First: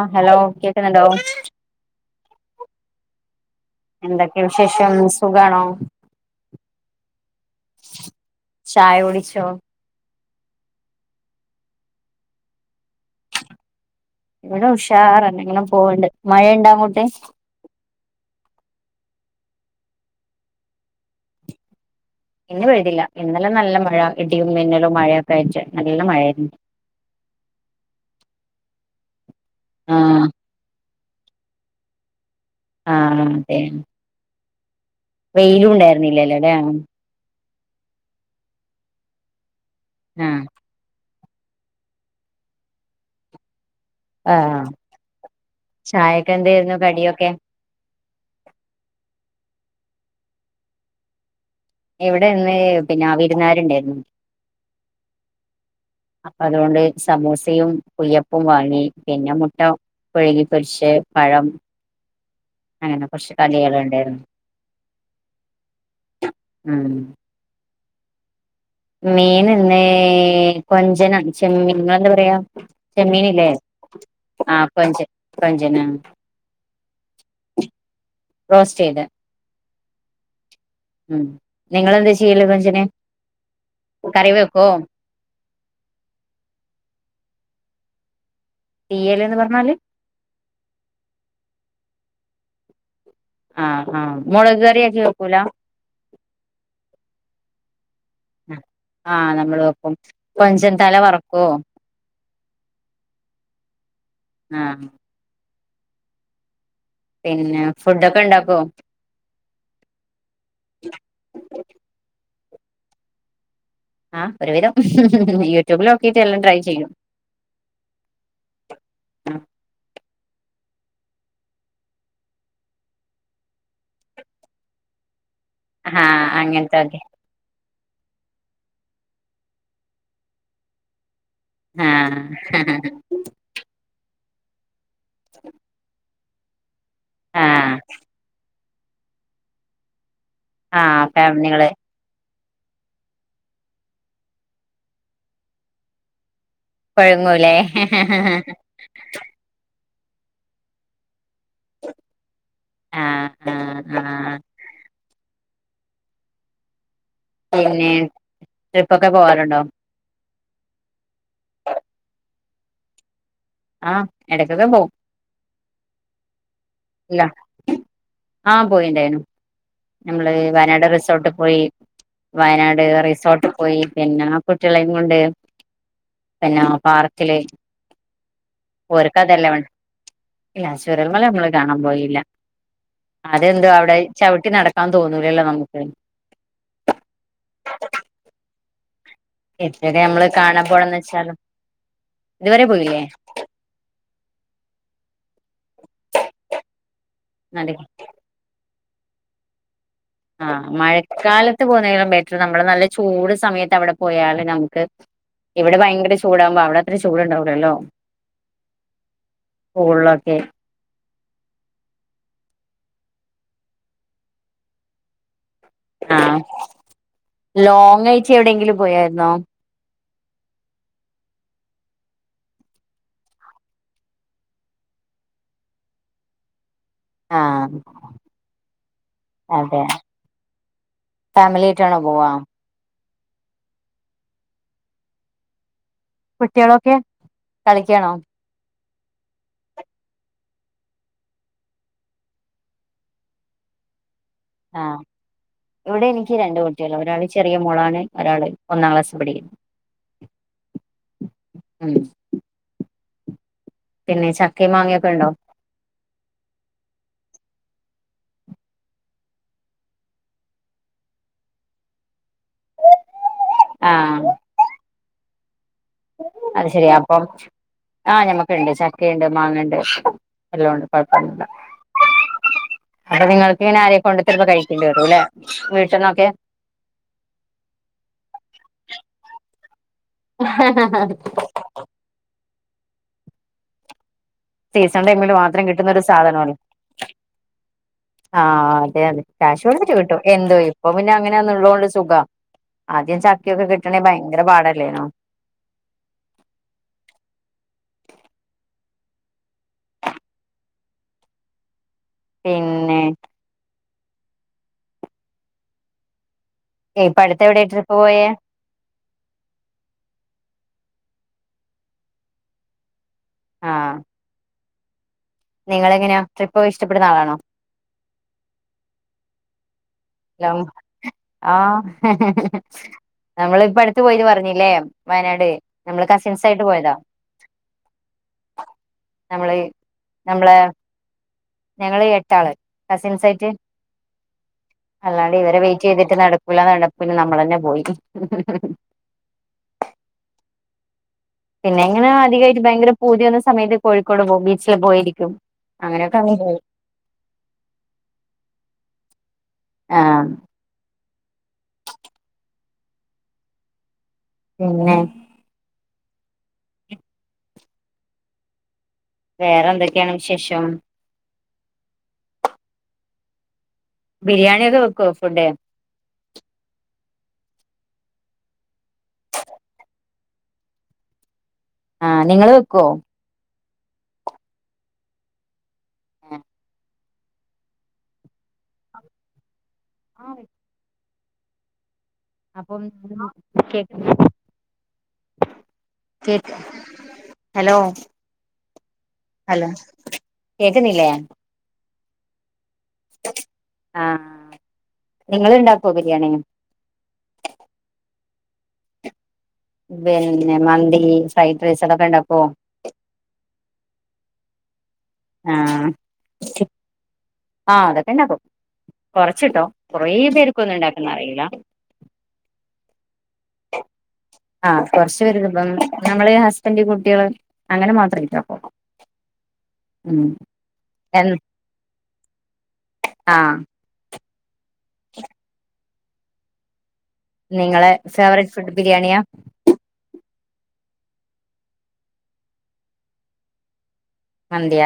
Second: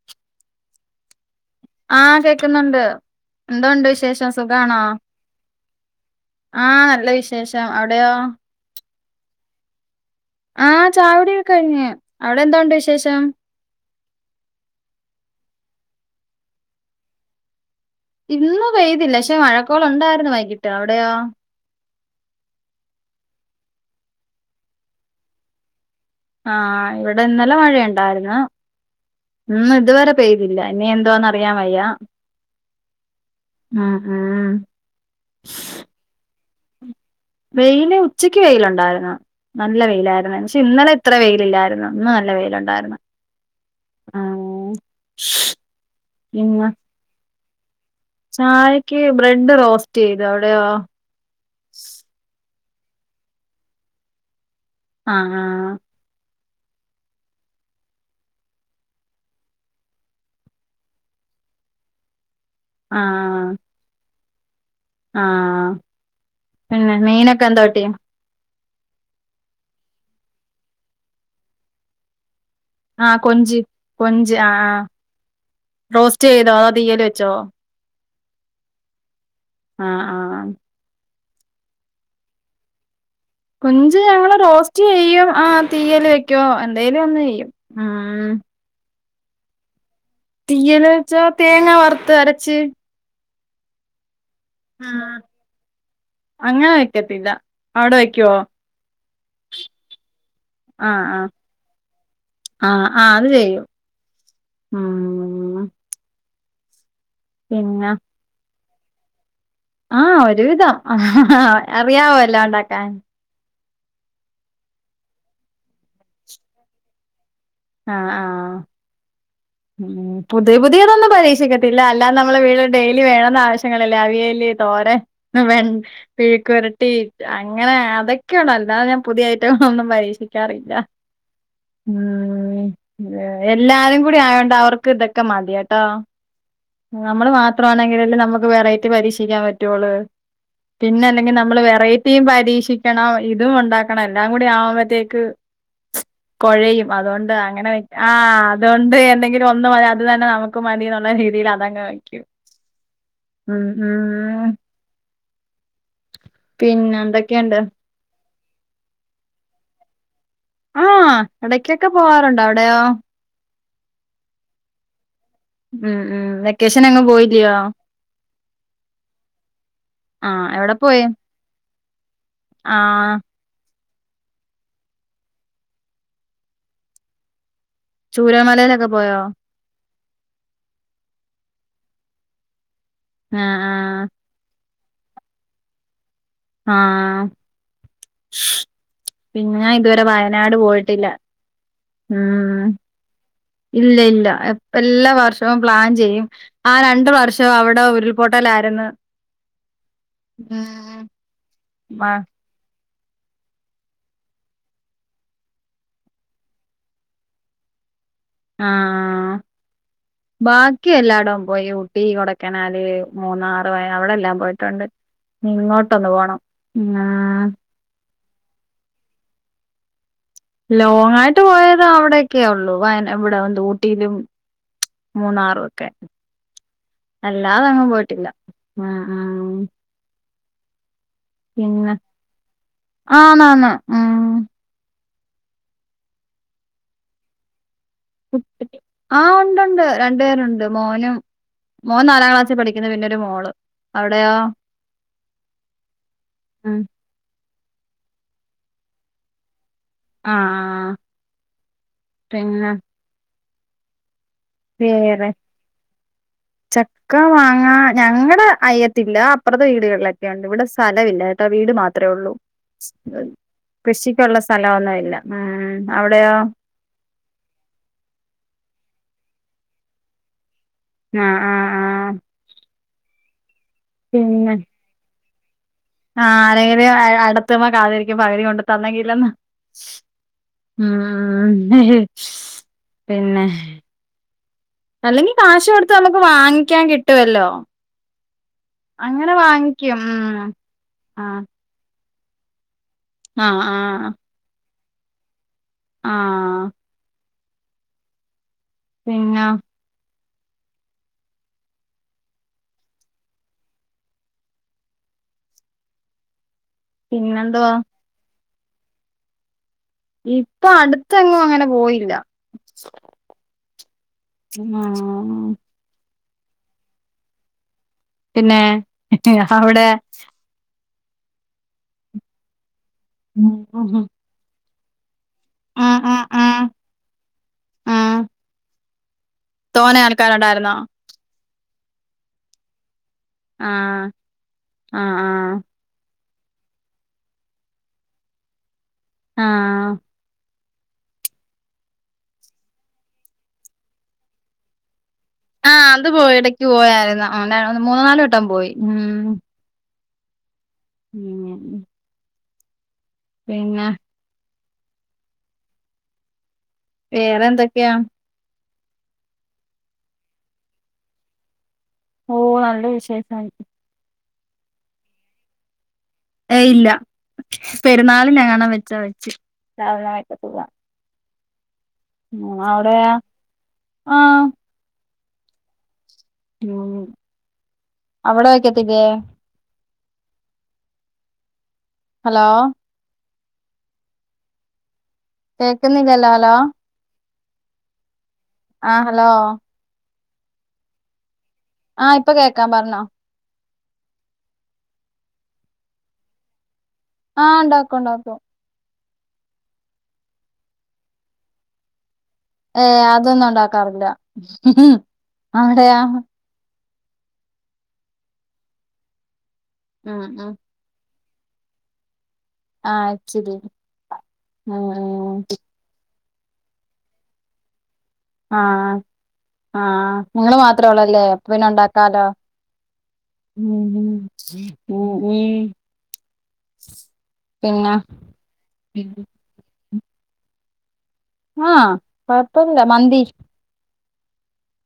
ആഹ് hello കേക്കുന്നുണ്ടോ ആ കേക്കുന്നുണ്ട് എന്തൊണ്ട് വിശേഷം എന്തൊക്കെ സുഖാണോ വിശേഷം സുഖാണോ ആ നല്ല വിശേഷം അവിടെയോ ക്ഷോ ആ ചായു ടിയൊക്കെ കഴിഞ്ഞു അവിടെ എന്തൊണ്ട് വിശേഷം ഇവിടെ ഉഷാറെന്നെ ഇങ്ങനെ പോവണ്ട് മഴ ണ്ടൊ അങ്ങോട്ട് ഇന്ന് പെയ്തില്ല ക്ഷെ മഴക്കോള് ഉണ്ടായിരുന്നു വൈകിട്ട് അവിടെയോ ഇന്ന് പെയ്തില്ല ഇന്നലെ നല്ല മഴ ഇടിയും മിന്നലും മഴയൊക്കായ്റ്റ് ആഹ് ഇവിടിന്നലെ മഴയുണ്ടാര്ന്ന്. ആ ഇന്നിതുവരെ പെയ്തില്ല. ഇനി എന്തുവാന്നറിയാൻ വയ്യ. ആ അതെ ആഹ് ആഹ് വെയിലും ഉണ്ടായിരുന്നില്ലല്ലോ അതാണ്. വെയില്, ഉച്ചക്ക് വെയിലുണ്ടാരുന്ന്. നല്ല ആ വെയിലാരുന്ന്. പക്ഷേ ഇന്നലെ അത്ര വെയിലില്ലാര്ന്നു. ഇന്ന് നല്ല വെയിലൊണ്ടാര്ന്ന്. ആഹ് പിന്നെ ചായക്കെന്തായിരുന്നു കടിയൊക്കെ ചായക്ക് ബ്രെഡ് റോസ്റ്റ് ചെയ്ത്. അവിടെയോ? ഇവിടെ ഇന്ന് പിന്നാ വിരുന്നാരുണ്ടാരുന്നു. ആഹ് ആഹ് അപ്പൊ അതുകൊണ്ട് സമൂസയും കുയ്യപ്പും വാങ്ങി. പിന്നെ മുട്ട പുഴുങ്ങി പൊരിശ് പഴം അങ്ങനെ കുറച്ച് ആഹ് കടികൾ ഉണ്ടാരുന്നു. ആഹ് പിന്നെ മീനൊക്കെ എന്തോ കിട്ടി? മീനിന്നേ കൊഞ്ചനം ചെമ്മീൻ നിങ്ങ ളന്താ പറയാ? ആ ചെമ്മീനില്ലേ, കൊഞ്ച് കൊഞ്ച് ആ ആഹ് ആ കൊഞ്ച്, കൊഞ്ചന. റോസ്റ്റ് ചെയ്തോ അതോ തീയല് വെച്ചോ റോസ്റ്റ് ചെയ്ത് ആഹ് ആഹ് ഉം നിങ്ങളെന്താ ചെയ്യല് കൊഞ്ചിനെ? കൊഞ്ച് ഞങ്ങള് റോസ്റ്റ് ചെയ്യും. ആ തീയല് വെയ്ക്കോ എന്തേലും ഒന്ന് ചെയ്യും. ഉം തീയലെന്ന് പറഞ്ഞാല് തീയല് വെച്ചാ തേങ്ങ വറുത്ത് അരച്ച് ആഹ് ആഹ് മുളക് ആ കറിയൊക്കെ വെക്കൂല അങ്ങനെ വെക്കത്തില്ല അവിടെ വെക്കുവോ ആഹ് നമ്മള് വെക്കും കൊഞ്ചൻ തല വറക്കോ ആഹ് ആഹ് അത് ചെയ്യും ആ ഉം പിന്നെ ഫുഡൊക്കെ ഉണ്ടാക്കുവോ ആഹ് ഒരുവിധം അറിയാവോ വെല്ലോം ഉണ്ടാക്കാൻ ആഹ് ഒരുവിധം യൂട്യൂബിൽ നൊക്കിട്ട് എല്ലാം ട്രൈ ചെയ്യും ആഹ് ആഹ് മ് പുതിയ പുതിയതൊന്നും പരീക്ഷിക്കത്തില്ല അല്ലാതെ നമ്മള് വീട്ടില് ഡെയിലി വേണന്ന ആവശ്യങ്ങളില്ലേ അവിയല് തോരൻ വെൺ ആ മെഴുക്കുപുരട്ടി അങ്ങനത്തൊക്കെ അ അങ്ങനെ അതൊക്കെയൊള്ളു അല്ലാതെ ഞാൻ പുതിയ ഐറ്റങ്ങളൊന്നും പരീക്ഷിക്കാറില്ല ആ ഉം എല്ലാരും കൂടെ ആയോണ്ട് അവർക്ക് ഇതൊക്കെ മതി കേട്ടോ നമ്മള് ആ മാത്രമാണെങ്കിലല്ലേ നമുക്ക് വെറൈറ്റി പരീക്ഷിക്കാൻ പറ്റുവൊളളു ആ പിന്നെ അപ്പ അല്ലെങ്കിൽ നമ്മള് നിങ്ങള് വെറൈറ്റിയും പരീ ക്ഷിക്കണം ഇതും ഉണ്ടാക്കണം എല്ലാം കൂടി ആവുമ്പോത്തേക്ക് കുഴയും അതുകൊണ്ട് കൊഴങ്ങൂലേ അങ്ങനെ ആ അതുകൊണ്ട് എന്തെങ്കിലും ഒന്ന് അത് തന്നെ നമുക്ക് മതി എന്നുള്ള രീതിയിൽ അതങ്ങ് വയ്ക്കും ആഹ് ഉം ആഹ് ഉം ആഹ് ഉം പിന്നെ എന്തൊക്കെയുണ്ട് പിന്നെ ട്രിപ്പ് ഒക്കെ പോവാറുണ്ടോ ആഹ് ഇടക്കൊക്കെ പോവാറുണ്ട് അവിടെയോ ആഹ് എടക്കൊക്കെ പോവും ഉം ഉം വെക്കേഷൻ എങ്ങും ഇല്ല പോയില്ലിയോ ആഹ് പോയിണ്ടായിനു നമ്മള് വയനാട് റിസോർട്ടിൽ പോയി വയനാട് ആഹ് റിസോർട്ടിൽ പോയി പിന്നെ കുട്ടികളെയും കൊണ്ട് പിന്നെ പാർക്കില് ചൂരൽമലയിലൊക്കെ പോയോ ഓർക്ക് അതെല്ലേ വേണ്ട ഇല്ല ചൂരൽമല നമ്മള് ഞാൻ പോയില്ല ആഹ് അതെന്തോ അവിടെ ആഹ് ചവിട്ടി നടക്കാൻ തോന്നൂലല്ലോ നമുക്ക് ആഹ് പിന്ന എത്രയൊക്കെ ഇതുവരെ വയനാട് പോയിട്ടില്ല ഇത് വരെ ഉം പോയില്ലേ ഇല്ല ഇല്ല എല്ലാ വർഷവും പ്ലാൻ ചെയ്യും ആ രണ്ട് വർഷം അതെ അവിടെ ഉരുൾപൊട്ടലായിരുന്നു ആഹ് ഉം മഴക്കാലത്ത് പോകുന്നേക്കാളും ബെറ്റർ നമ്മള് നല്ല ചൂട് സമയത്ത് അവിടെ പോയാല് നമുക്ക് ഇവിടെ ഭയങ്കര ചൂടാകുമ്പോ അവിടെ അത്ര ചൂടുണ്ടാവൂലല്ലോ ആഹ് സ്കൂളിലൊക്കെ ബാക്കി എല്ലാ ടോം പോയി ഊട്ടി കൊടേക്കനാല് മൂന്നാറ് വയ അവിടെല്ലാം പോയിട്ടുണ്ട് ഇങ്ങോട്ടൊന്ന് ആഹ് പോണം ഉം ലോങ് ആയിട്ട് എവിടെയെങ്കിലും പോയായിരുന്നോ ലോങ്ങ് ആയിട്ട് പോയത് അവിടൊക്കെയേ ഉള്ളു വയന ഇവിടെ എന്താ ഊട്ടിയിലും മൂന്നാറും ഒക്കെ അല്ലാതെ ആഹ് എങ്ങും പോയിട്ടില്ല ആഹ് ആഹ് ഫാമിലിയായിട്ടാണോ പോവാ ആന്ന് ആന്ന് ഉം കുട്ടിയോളൊക്കെ കളിക്കാണോ ആഹ് ഉണ്ട് ഉണ്ട് രണ്ടു പേരുണ്ട് മോനും മോൻ നാലാം ക്ലാസ്സിൽ പഠിക്കുന്ന് പിന്നെ ഒരു മോള് അവിടെ ആ ഇവിടെ എനിക്ക് രണ്ടു ഉം കുട്ടികളാ ഒരാള്ചെ റിയ മോളാണ് ഒരാള് ഒന്നാം ക്ലാസ് പഠിക്കു ആഹ് ആഹ് ഉം പിന്നെ? പിന്നെ ചക്കയും മാങ്ങയും ഒക്കെ ഉണ്ടോ? വേറെ ചക്ക, മാങ്ങാ, ഞങ്ങളുടെ അയ്യത്തില്ല അപ്പുറത്തെ വീടുകളിലൊക്കെ ഉണ്ട് ഇവിടെ സ്ഥലമില്ല കേട്ടോ വി ട് മാത്രമേ ഉള്ളൂ. ആഹ് കൃഷിക്കുള്ള സ്ഥലമൊന്നും ഇല്ല അവിടെയോ? ച്ച് ആ ഞമ്മക്കുണ്ട് ചക്കയുണ്ട് മാങ്ങയുണ്ട് എല്ലാ ഉണ്ട്. കുഴപ്പ ആഹ് ഒന്നുമില്ല. ആഹ് ആഹ് അപ്പൊ നിങ്ങൾക്ക് എങ്ങനയാ ആരെലും [unintelligible] പിന്നെ കൊണ്ടുത്തരുമ്പകഴിക്കേണ്ടി വരുല്ലേ? ആഹ് ആരെങ്കിലും അടത്തുമ്പം കാത്തിരിക്കും പകുതി കൊണ്ട് തന്നെങ്കിലെന്ന്. ഉം പിന്നെ? സീസൺ ടൈമിൽ അല്ലെങ്കി മാത്രം കാശ് കിട്ടുന്ന കൊടുത്ത് ഒരു നമുക്ക് വാങ്ങിക്കാൻ കിട്ടുവല്ലോ? ആ അതെ അതെ അങ്ങനെ കാശ് കൊടുത്തിട്ടു വാങ്ങിക്കും ഉം കിട്ടും. എന്തോ ഇപ്പ പിന്നെ ആഹ് അങ്ങനെയൊന്നുള്ളോണ്ട് സുഖവാ ആദ്യം ആഹ് ചക്കയൊക്കെ കിട്ടണെങ്കി ആഹ് ഭയങ്കര പാടല്ലേനോ? ആഹ് പിന്ന പിന്നെ ഇപ്പ അടുത്തെവിടയാ പിന്നെന്തുവാ ട്രിപ്പ് പോയേ? ഇപ്പൊ അടുത്തെങ്ങും അങ്ങനെ പോയില്ല. ആ ഉമ്മാ നിങ്ങളെങ്ങനെയാ ട്രിപ്പ് ക്കെ ഇഷ്ടപ്പെടുന്ന ആളാണോ? പിന്നെ അവിടെ ആ ഉം നമ്മൾ ഉം ഇപ്പടുത്ത് ഉം പോയിന്ന് പറഞ്ഞില്ലേ വയനാട് നമ്മള് കസിൻസായിട്ട് പോയതാ. ഉം നമ്മള് തോനെ നമ്മളെ ആൾക്കാരുണ്ടായിരുന്നോ ഞങ്ങള് എട്ടാള് കസിൻസായിട്ട് ആഹ് ആഹ് അല്ലാണ്ട് ഇവരെ ആഹ് വെയിറ്റ് ചെയ്ത് റ്റ് നടക്കൂല്ലാന്ന് കണ്ടപ്പോ നമ്മളെന്നെ പോയി. ആ പിന്നെ ങ്ങനെ അധികായിട്ട് ഭയങ്കര പൂതി വന്ന സമയത്ത് കോഴിക്കോട് പോകും. ബീച്ചില് പോയിരി ആ അത് പോയി എടക്ക് പോയായിരുന്നു. [unintelligible] മൂന്നാല് വട്ടം പോയി ഉം ആ ഉം. പിന്നെ പിന്നെ വേറെന്തൊക്ക്യാ വേറെന്തൊക്കെയാണ് വിശേഷം ഓ നല്ല വിശേഷായി. ബിരിയാണി ഒക്കെ വെക്കോ ഫുഡ് ഏ ഇല്ല പെരുന്നാള്ണ്ങ്ങണംവെച്ചാ വെച്ച്. ആഹ് നിങ്ങള് വെക്കോ അവിടെ ആ ഉം. അവിടെ വെക്കത്തില്ലേ? ആ വെക്കും. ഹലോ അപ്പം [inaudible] കേക്കുന്നില്ലല്ലോ ഹലോ കേക്ക് ഹലോ ആ ഹലോ കേക്ക്ന്നില്ലേ ആ ഇപ്പൊ കേക്കാം പറഞ്ഞോ. ആ നിങ്ങള്ണ്ടാക്കോ ബിരിയാണി ആ ഉണ്ടാക്കും ഉണ്ടാക്കും പിന്നെ മന്തി, ഫ്രൈഡ് റൈസ് [unintelligible] ഏ അതൊന്നും ഉണ്ടാക്കാറില്ല അവിടെയോ ആ അതൊക്കെ ണ്ടാക്കും കൊറച്ച്ട്ടോ കൊറെ ഉം ഉം പേർക്കൊന്നും ണ്ടാക്കാനറിയില്ല [inaudible] ആ ആ കൊർച്ച് പെര്ള്ളപ്പം നമ്മള് ഹസ്ബന്റ് കുട്ട്യാള് അങ്ങനെ മാത്ര ആ ആ ആ ഉം നിങ്ങള് മാത്രേ ഒള്ള ല്ലേ എൻ അ പിന്നെ ഒണ്ടാക്കാലോ ആഹ് ഉം ഉം നിങ്ങളെ പിന്നെ ഫേവറേറ്റ് ഫുഡ് ബിരിയാണിയാ ആ കൊയപ്പൊന്നുല്ല മന്തി മന്ത്യ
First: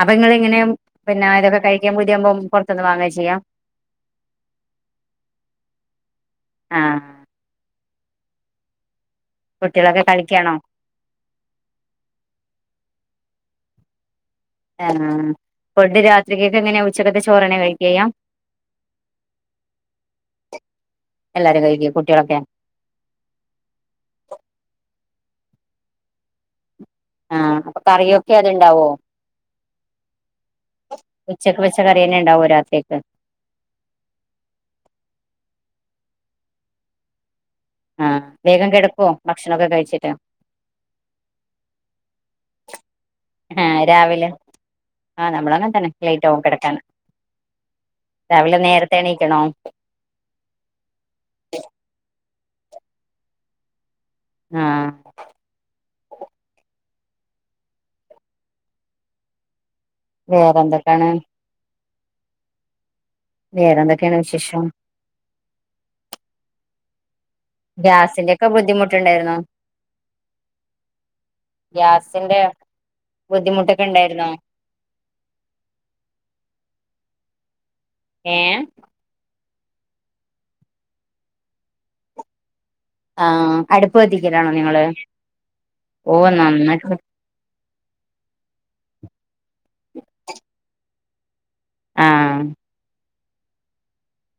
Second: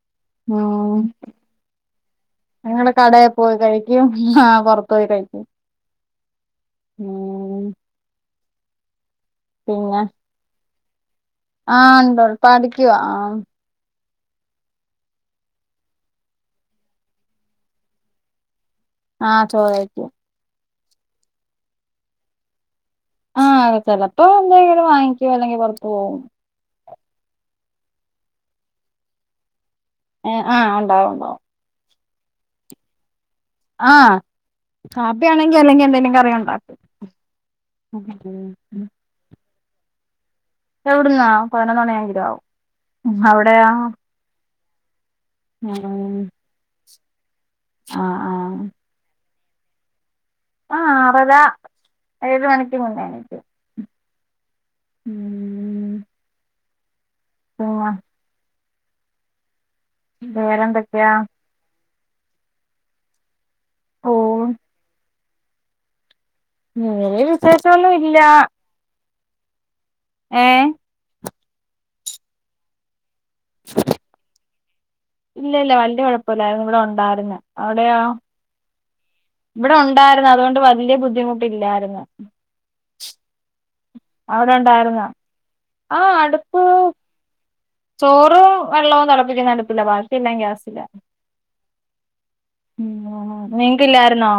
അപ്പൊ ങ്ങളെങ്ങനെയ ഉം പിന്നെ ഇതൊക്കെ കഴിക്കാൻ പൂതിയാവുമ്പം പൊറത്ത്ന്ന് വാങ്ങാ ചെയ്യാ പൊർത്തോയി കഴിക്കും ആ ഉം കുട്ട്യാളൊക്കെ കളിക്കാണോ ആ ഉണ്ട് [unintelligible] ആ ഫുഡ്‌ രാത്രിക്കക്കെങ്ങനെയ ഉച്ചക്കത്തെ ചോറെന്നെ കയ്ക്ക്യാ ചെയ്യാ ആ ചോറേയ്ക്കും എല്ലാരും കഴിക്കോ കുട്ട്യാളൊക്കെ ആ അ ചെലപ്പോ എന്തെങ്കിലും വാങ്ങിക്കേ അല്ലെങ്കി പൊറത്തു പോകും ആ അപ്പൊ കറിയൊക്കെ അതുണ്ടാവോ ആ ഉണ്ടാവും ഉണ്ടാവും ഇതന്നെ ഉണ്ടാകുവോ രാത്ര ഒക്കെ ആഹ് കാപ്പി ആണെങ്കി അല്ലെങ്കി എന്തെങ്കിലും കറി ഉണ്ടാക്കും ആഹ് വേഗം കിടക്കുവോ ഭക്ഷണൊക്കെ കഴിച്ചിട്ട് എവിടുന്നാ പതിനൊന്ന് മണി എങ്കിലും ആവും അവിടെയാ ആഹ് രാവിലെ ആഹ് നമ്മളും അങ്ങനെ തന്നെ ഉം ലേറ്റ് ആകും കിടക്കാൻ ആഹ് ആഹ് രാവിലെ നേരത്തെ എണീക്കണോ ആഹ് ആറര ഏഴ് മണിക്ക് മുന്നേ എണീക്കും ആഹ് ഉം ഓ വേറെ എന്തൊക്കാണ് വേറെന്തൊക്കെയാ വേറെ എന്തൊക്കെയാണ് ഓഹ് വിശേഷം വേറെ വിശേഷം ഒന്നും ഇല്ല ഗ്യാസിന്റെ ഒക്കെ ബുദ്ധിമുട്ടുണ്ടായിരുന്നോ ഏ ഗ്യാസിന്റെ ബുദ്ധിമുട്ടൊക്കെ ഉണ്ടായിരുന്നോ ഇല്ല ഇല്ല വല്യ കുഴപ്പില്ലായിരുന്നു ഇവിടെ ഉണ്ടായിരുന്ന ഏ ഇവിടെ ഉണ്ടായിരുന്നു അതുകൊണ്ട് വലിയ ബുദ്ധിമുട്ടില്ലായിരുന്നു ആഹ് അടുപ്പ് കത്തിക്കലാണോ അവിടെ നിങ്ങള് ഉണ്ടായിരുന്നോ ആഹ് ഓ അടുപ്പ് നന്നായി ചോറും വെള്ളവും തിളപ്പിക്കുന്ന അടുപ്പില്ല ബാക്കി എല്ലാം ഗ്യാസില ആഹ് ഉം നിങ്ങക്കില്ലായിരുന്നോ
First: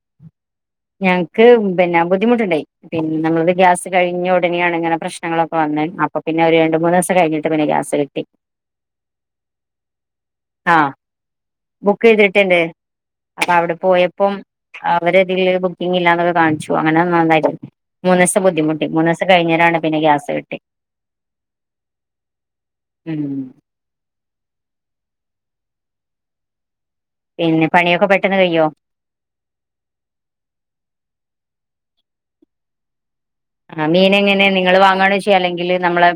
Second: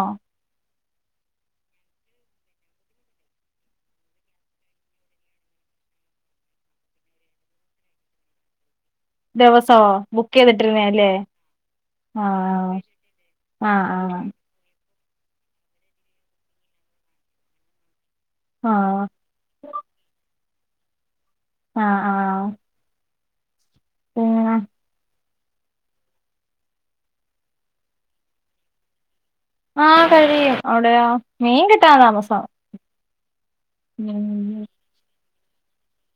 ഞങ്ങൾക്ക് പിന്നെ ബുദ്ധിമുട്ടുണ്ടായി പിന്നെ നമ്മളത് ഗ്യാസ് കഴിഞ്ഞ ഉടനെയാണ് ഇങ്ങനെ പ്രശ്നങ്ങളൊക്കെ വന്നത് അപ്പൊ പിന്നെ ഒരു രണ്ട് മൂന്ന് ദിവസം കഴിഞ്ഞിട്ട് പിന്നെ ഗ്യാസ് കിട്ടി ദിവസോ ബുക്ക് ആഹ് ചെയ്തിട്ടിരുന്നയാല്ലേ ബുക്ക് ചെയ്തിട്ടുണ്ട് അപ്പ അവിടെ ആഹ് ആഹ് പോയപ്പം അവര്തിലല് ബുക്കിംഗ ഇല്ലാന്നൊക്കെ കാണിച്ചു അങ്ങനെ നന്നായിരുന്നു മന്ന ദിവം ബുദ്ധിമുട്ടി ആഹ് മൂന്ന ദിവം കഴിരാണ് പിന്നെ ഗ്യാസ് കട്ടി ആഹ ആഹ ഉം ഓ പിന്നെ പണിയൊക്കെ പെട്ടെന്ന് കയോ ആഹ കഴിയും അവിടെയ മീൻ കിട്ടാൻ താമസം ആ മീന എങ്ങനെ നിങ്ങള് വാങ്ങണ ചെയ്യ അല്ലെങ്കിൽ നമ്മളെ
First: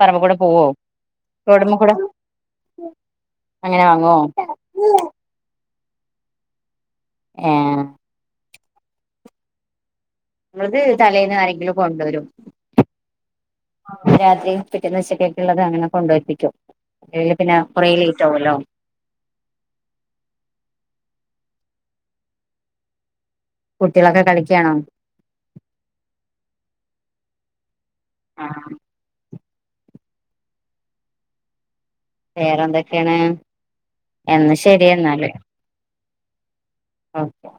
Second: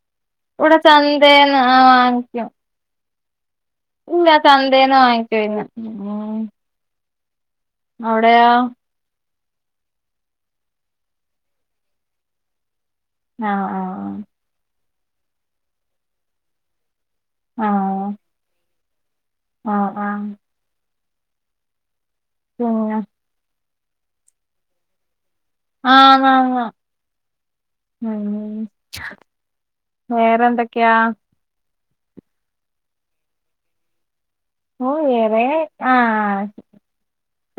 പറമ്പ കൂടെ പോവോ ഇവിടെ ചന്തേന്ന് ടുമ്പ ആഹ് കൂടെ വാങ്ങിക്കും അങ്ങനെ വാങ്ങോ ഇല്ല ചന്തേന്ന് വാങ്ങിക്കുന്ന് ഏഹ് അവിടെയാ നമ്മത് തലേൽന്ന് ആരെങ്കിലും കൊണ്ടുവരും ആഹ ആഹ ആഹ പിറ്റ ദശക്കൊക്ക ഉള്ളത് അങ്ങനെ കൊണ്ടുവെപ്പക്കും അല്ലെ പിന്നെ കുറെേ ലേറ്റ് ആവൊല്ലോ ആഹ ആഹ ഉം കുട്ടികളൊക്കെ കളിക്കണോ ആഹ് ആ ആ ഉ ആ വേറെന്തൊക്കെയാ വേറെന്തൊക്കെയാണ് എന്ന ശരി എന്ന എന്നല് ആ അക്കെ